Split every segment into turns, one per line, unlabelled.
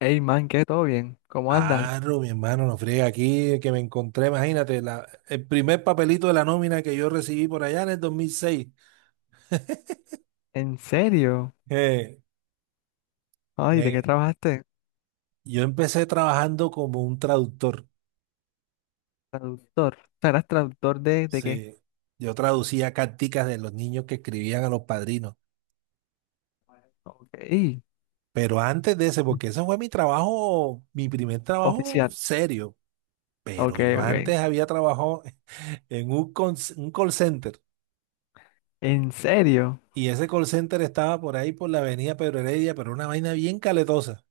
Hey man, ¿qué? ¿Todo bien? ¿Cómo andas?
Claro, mi hermano, no friega aquí, que me encontré, imagínate, el primer papelito de la nómina que yo recibí por allá en el 2006.
¿En serio?
Eh,
Ay, ¿de qué
me-
trabajaste?
yo empecé trabajando como un traductor,
Traductor. O sea, ¿eras traductor de qué?
sí. Yo traducía carticas de los niños que escribían a los padrinos,
Ok.
pero antes de ese, porque ese fue mi trabajo, mi primer trabajo
Oficial.
serio, pero
Ok,
yo
ok.
antes había trabajado en un call center,
¿En serio?
y ese call center estaba por ahí por la avenida Pedro Heredia, pero una vaina bien caletosa.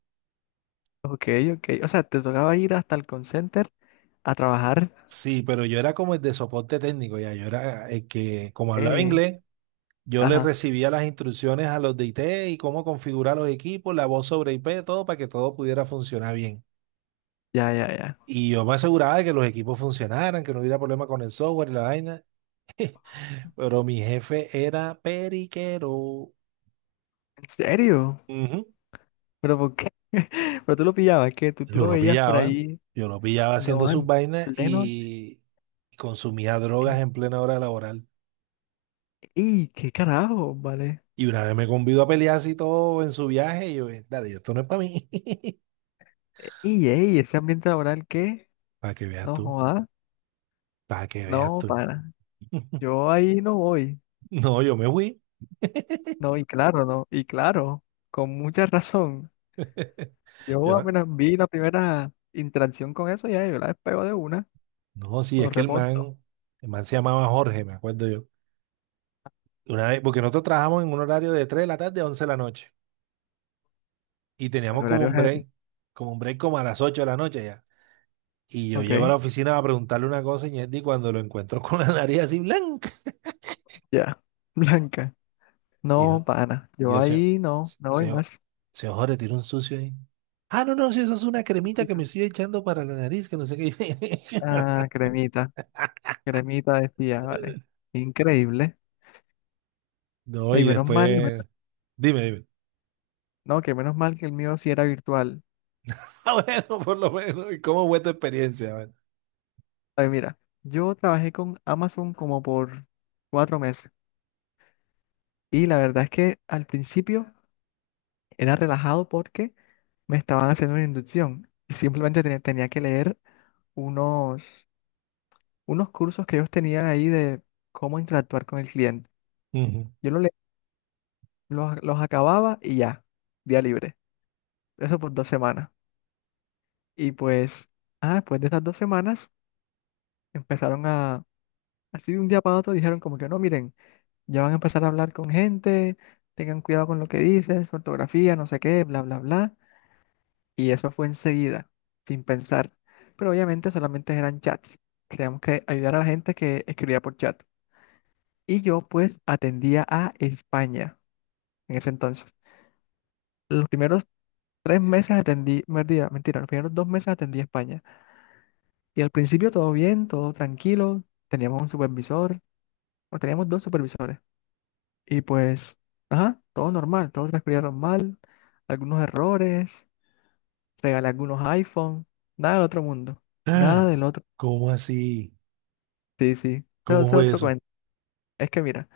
Ok, ok. O sea, te tocaba ir hasta el call center a trabajar.
Sí, pero yo era como el de soporte técnico, ya, yo era el que, como hablaba
Eh,
inglés, yo le
ajá.
recibía las instrucciones a los de IT y cómo configurar los equipos, la voz sobre IP, todo para que todo pudiera funcionar bien.
Ya, ya, ya.
Y yo me aseguraba de que los equipos funcionaran, que no hubiera problema con el software y la vaina, pero mi jefe era periquero.
¿En serio?
Ujú.
¿Pero por qué? Pero tú lo pillabas, que tú
Yo
lo
lo
veías por
pillaba,
ahí,
yo lo pillaba haciendo
no,
sus
en
vainas
pleno.
y consumía drogas
en-
en plena hora laboral.
¡Y qué carajo! Vale.
Y una vez me convidó a pelear así todo en su viaje, y yo, dale, yo, esto no es para mí.
¡Y, ey! Ese ambiente laboral que
Para que veas
no
tú,
joda,
para que veas
no
tú.
para. Yo ahí no voy.
No, yo me fui.
No, y claro, no. Y claro, con mucha razón.
Yo,
Yo
no,
apenas vi la primera interacción con eso, ya yo la despego de una,
no, sí,
lo
es que
reporto.
el man se llamaba Jorge, me acuerdo yo. Una vez, porque nosotros trabajamos en un horario de 3 de la tarde a 11 de la noche. Y
El
teníamos como
horario
un
es…
break, como un break como a las 8 de la noche ya. Y yo llego a
Ok,
la oficina a preguntarle una cosa, y Ñetti, cuando lo encuentro con la nariz así blanca.
ya. Blanca.
Y yo,
No, pana.
Y
Yo
yo, se,
ahí no voy
se,
más.
se ojore, tiró un sucio ahí. Ah, si eso es una cremita que me estoy echando para la nariz, que no sé qué.
Ah, cremita. Cremita decía, vale. Increíble.
No,
Y
y
menos mal,
después. Dime, dime.
no, que menos mal que el mío sí era virtual.
Ah, bueno, por lo menos. ¿Y cómo fue tu experiencia? A ver.
Ay, mira, yo trabajé con Amazon como por 4 meses. Y la verdad es que al principio era relajado porque me estaban haciendo una inducción y simplemente tenía que leer unos, unos cursos que ellos tenían ahí de cómo interactuar con el cliente.
Ujú.
Yo lo le- los acababa y ya, día libre. Eso por 2 semanas. Y pues, después de esas 2 semanas empezaron así de un día para otro, dijeron como que no, miren, ya van a empezar a hablar con gente, tengan cuidado con lo que dicen, su ortografía, no sé qué, bla, bla, bla. Y eso fue enseguida, sin pensar. Pero obviamente solamente eran chats. Teníamos que ayudar a la gente que escribía por chat. Y yo pues atendía a España en ese entonces. Los primeros 3 meses atendí, mentira, mentira, los primeros 2 meses atendí a España. Y al principio todo bien, todo tranquilo. Teníamos un supervisor, o teníamos dos supervisores. Y pues, ajá, todo normal, todo transcurría normal. Algunos errores, regalé algunos iPhone, nada del otro mundo, nada
Ah,
del otro.
¿cómo así?
Sí, sí. No,
¿Cómo
ese es
fue
otro
eso?
cuento. Es que mira,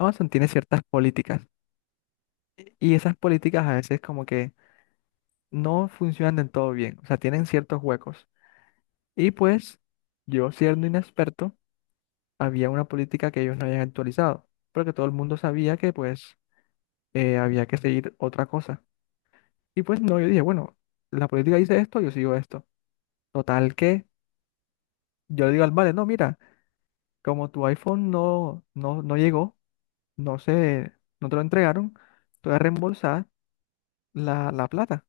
Amazon tiene ciertas políticas y esas políticas a veces como que no funcionan del todo bien, o sea, tienen ciertos huecos. Y pues yo siendo inexperto, había una política que ellos no habían actualizado, pero que todo el mundo sabía que pues había que seguir otra cosa. Y pues no, yo dije, bueno, la política dice esto, yo sigo esto. Total que yo le digo al vale, no, mira, como tu iPhone no llegó, no se, no te lo entregaron, tú eres reembolsada la plata.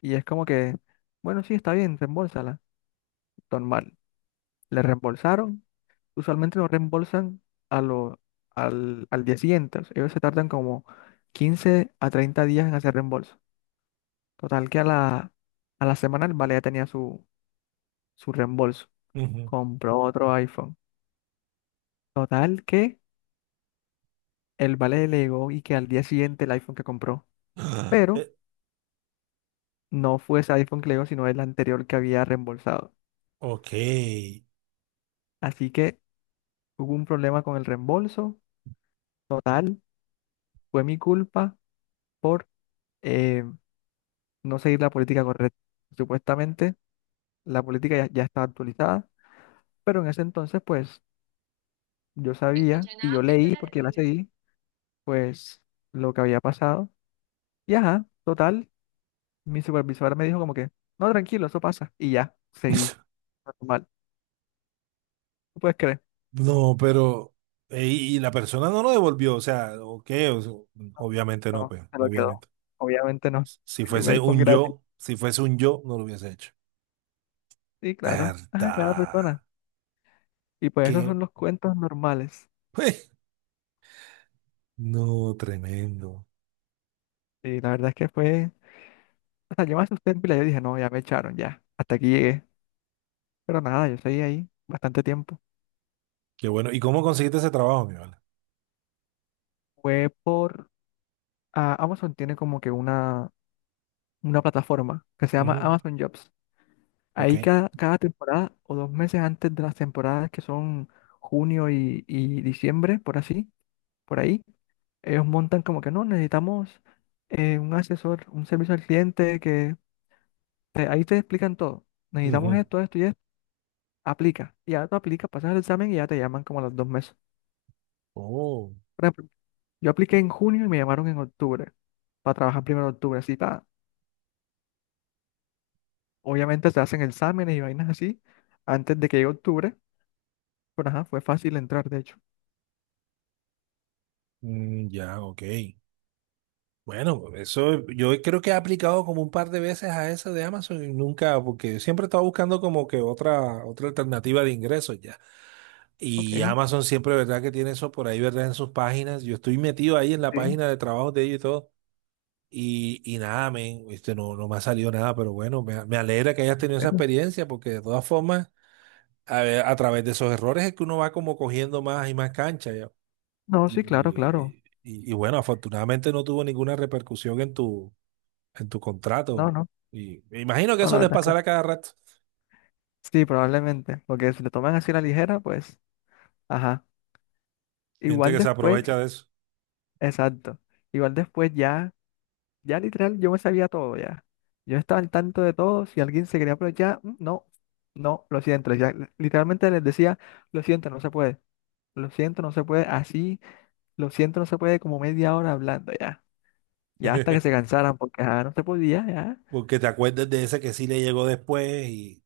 Y es como que, bueno, sí, está bien, reembolsala. Normal. Le reembolsaron. Usualmente lo reembolsan a lo, al día siguiente. O sea, ellos se tardan como 15 a 30 días en hacer reembolso. Total que a la semana el vale ya tenía su reembolso.
Ujú.
Compró otro iPhone. Total que el vale le llegó y que al día siguiente el iPhone que compró.
Ah,
Pero no fue ese iPhone que le llegó, sino el anterior que había reembolsado.
ok.
Así que hubo un problema con el reembolso total, fue mi culpa por eh, no seguir la política correcta. Supuestamente la política ya estaba actualizada, pero en ese entonces pues yo sabía y yo leí porque la seguí, pues lo que había pasado. Y ajá, total, mi supervisor me dijo como que, no, tranquilo, eso pasa. Y ya, seguí. Normal. ¿Tú puedes creer?
No, pero y la persona no lo devolvió, o sea, ok, o sea, obviamente no,
No,
pues,
se lo quedó.
obviamente.
Obviamente no.
Si
Un
fuese
iPhone
un
gratis.
yo, si fuese un yo, no lo hubiese hecho.
Sí, claro. Ajá, cada
¿Verdad?
persona. Y pues esos
Qué.
son los cuentos normales.
No, tremendo.
Y la verdad es que fue… O sea, yo me asusté en pila, yo dije, no, ya me echaron, ya, hasta aquí llegué. Pero nada, yo seguí ahí bastante tiempo.
Qué bueno. ¿Y cómo conseguiste ese trabajo, mi vale?
Fue por… ah, Amazon tiene como que una plataforma que se llama
Ujú.
Amazon Jobs.
Ok.
Ahí cada temporada o 2 meses antes de las temporadas que son junio y diciembre, por así, por ahí, ellos montan como que no, necesitamos un asesor, un servicio al cliente que ahí te explican todo. Necesitamos
Ujú.
esto, esto y esto. Aplica. Y ya tú aplicas, pasas el examen y ya te llaman como a los 2 meses.
Oh.
Yo apliqué en junio y me llamaron en octubre para trabajar primero de octubre. Así, pa, obviamente se hacen exámenes y vainas así antes de que llegue octubre, pero ajá, fue fácil entrar, de hecho.
Mm, ya, ok. Bueno, eso yo creo que he aplicado como un par de veces a eso de Amazon y nunca, porque siempre estaba buscando como que otra alternativa de ingresos ya.
Ok,
Y
sí,
Amazon siempre, ¿verdad? Que tiene eso por ahí, ¿verdad? En sus páginas. Yo estoy metido ahí en la
¿en
página de trabajo de ellos y todo. Y nada, men, este, no me ha salido nada, pero bueno, me alegra que hayas tenido esa
serio?
experiencia, porque de todas formas, a ver, a través de esos errores es que uno va como cogiendo más y más cancha, ya.
No, sí, claro, claro.
Y bueno, afortunadamente no tuvo ninguna repercusión en tu
No,
contrato.
no,
Y me imagino que
no,
eso
la
les
verdad es que
pasará cada rato.
sí, probablemente, porque si lo toman así a la ligera, pues, ajá.
Gente
Igual
que se
después,
aprovecha de eso.
exacto. Igual después ya, ya literal, yo me sabía todo ya. Yo estaba al tanto de todo. Si alguien se quería aprovechar, mm, no, no, lo siento. Ya, literalmente les decía, lo siento, no se puede. Lo siento, no se puede, así, lo siento, no se puede como media hora hablando ya. Ya hasta que se cansaran, porque ajá, no se podía, ya.
Porque te acuerdes de ese que sí le llegó después y...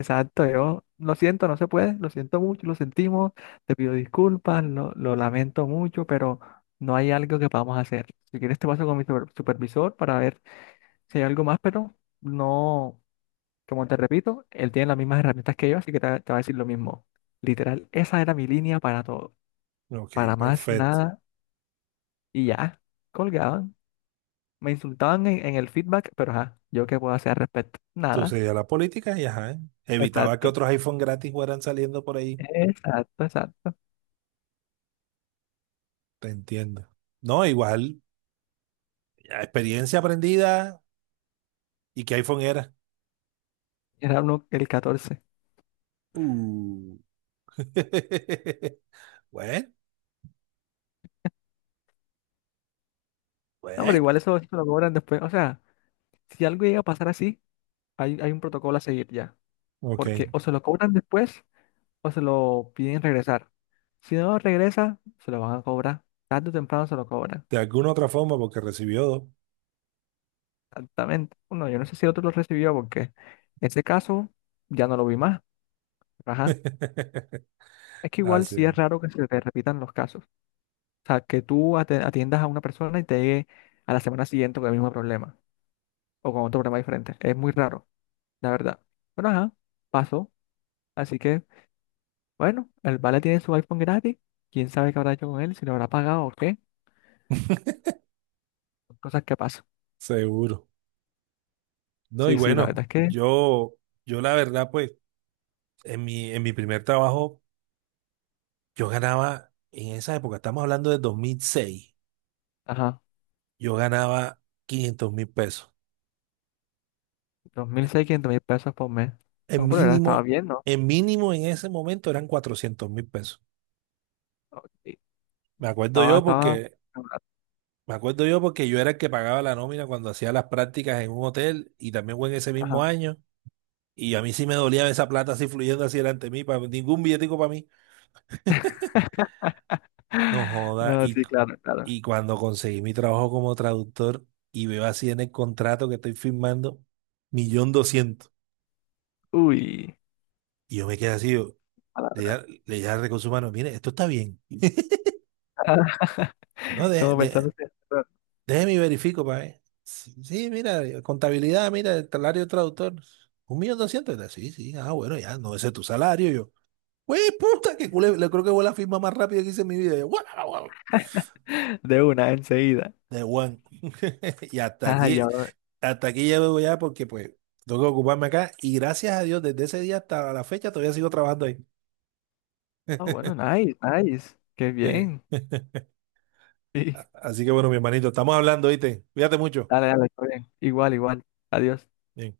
Exacto, yo, lo siento, no se puede, lo siento mucho, lo sentimos, te pido disculpas, lo lamento mucho, pero no hay algo que podamos hacer. Si quieres te paso con mi supervisor para ver si hay algo más, pero no, como te repito, él tiene las mismas herramientas que yo, así que te va a decir lo mismo. Literal, esa era mi línea para todo,
Ok,
para más
perfecto.
nada y ya, colgaban. Me insultaban en el feedback, pero ajá, ¿yo qué puedo hacer al respecto?
Tú
Nada.
seguías la política y ajá, evitaba que
Exacto.
otros iPhone gratis fueran saliendo por ahí.
Exacto, exacto.
Te entiendo. No, igual, experiencia aprendida, y qué iPhone era.
Era uno el 14.
Uh. Bueno,
No, pero
bueno.
igual eso, eso lo cobran después. O sea, si algo llega a pasar así, hay un protocolo a seguir ya.
Ok.
Porque o se lo cobran después o se lo piden regresar. Si no regresa, se lo van a cobrar. Tarde o temprano se lo cobran.
De alguna otra forma, porque recibió dos.
Exactamente. Bueno, yo no sé si el otro lo recibió porque ese caso ya no lo vi más. Pero ajá. Es que igual
Así
sí
es,
es raro que se te repitan los casos. O sea, que tú atiendas a una persona y te llegue a la semana siguiente con el mismo problema o con otro problema diferente. Es muy raro, la verdad. Bueno, ajá, pasó. Así que, bueno, el Vale tiene su iPhone gratis. ¿Quién sabe qué habrá hecho con él? Si lo habrá pagado o qué. Cosas que pasan.
seguro. No, y
Sí, sí, la verdad
bueno,
es que,
yo la verdad, pues, en mi primer trabajo, yo ganaba, en esa época, estamos hablando de 2006,
ajá,
yo ganaba 500.000 pesos.
2.600 mil seiscientos mil pesos por mes.
En
No, pero era, estaba
mínimo,
bien, ¿no?
en mínimo en ese momento eran 400.000 pesos.
Sí,
Me acuerdo
estaba,
yo
estaba.
porque, me acuerdo yo porque yo era el que pagaba la nómina cuando hacía las prácticas en un hotel, y también fue en ese mismo
Ajá.
año. Y a mí sí me dolía esa plata así fluyendo así delante de mí, para ningún billetico para mí. No joda.
No, sí, claro, claro.
Y cuando conseguí mi trabajo como traductor y veo así en el contrato que estoy firmando, 1.200.000.
Uy.
Y yo me quedé así, yo, le dije al recurso humano, mire, esto está bien. No,
Como
de-
pensando
Déjeme y verifico para ver. Sí, sí, mira, contabilidad, mira, el salario de traductor. 1.200.000. Sí, sí, ah, bueno, ya, no, ese es tu salario. Yo, güey, puta, que culé, le creo que fue la firma más rápida que hice en mi vida. Yo, "Guau, guau, guau",
de una enseguida.
de one. Y
Ay, ahora…
hasta aquí llego ya porque, pues, tengo que ocuparme acá. Y gracias a Dios, desde ese día hasta la fecha todavía sigo trabajando ahí.
Ah, bueno, nice, nice. Qué
Sí.
bien.
A-
Sí.
Así que bueno, mi hermanito, estamos hablando, ¿viste? Cuídate mucho.
Dale, dale, está bien. Igual, igual. Adiós.
Bien.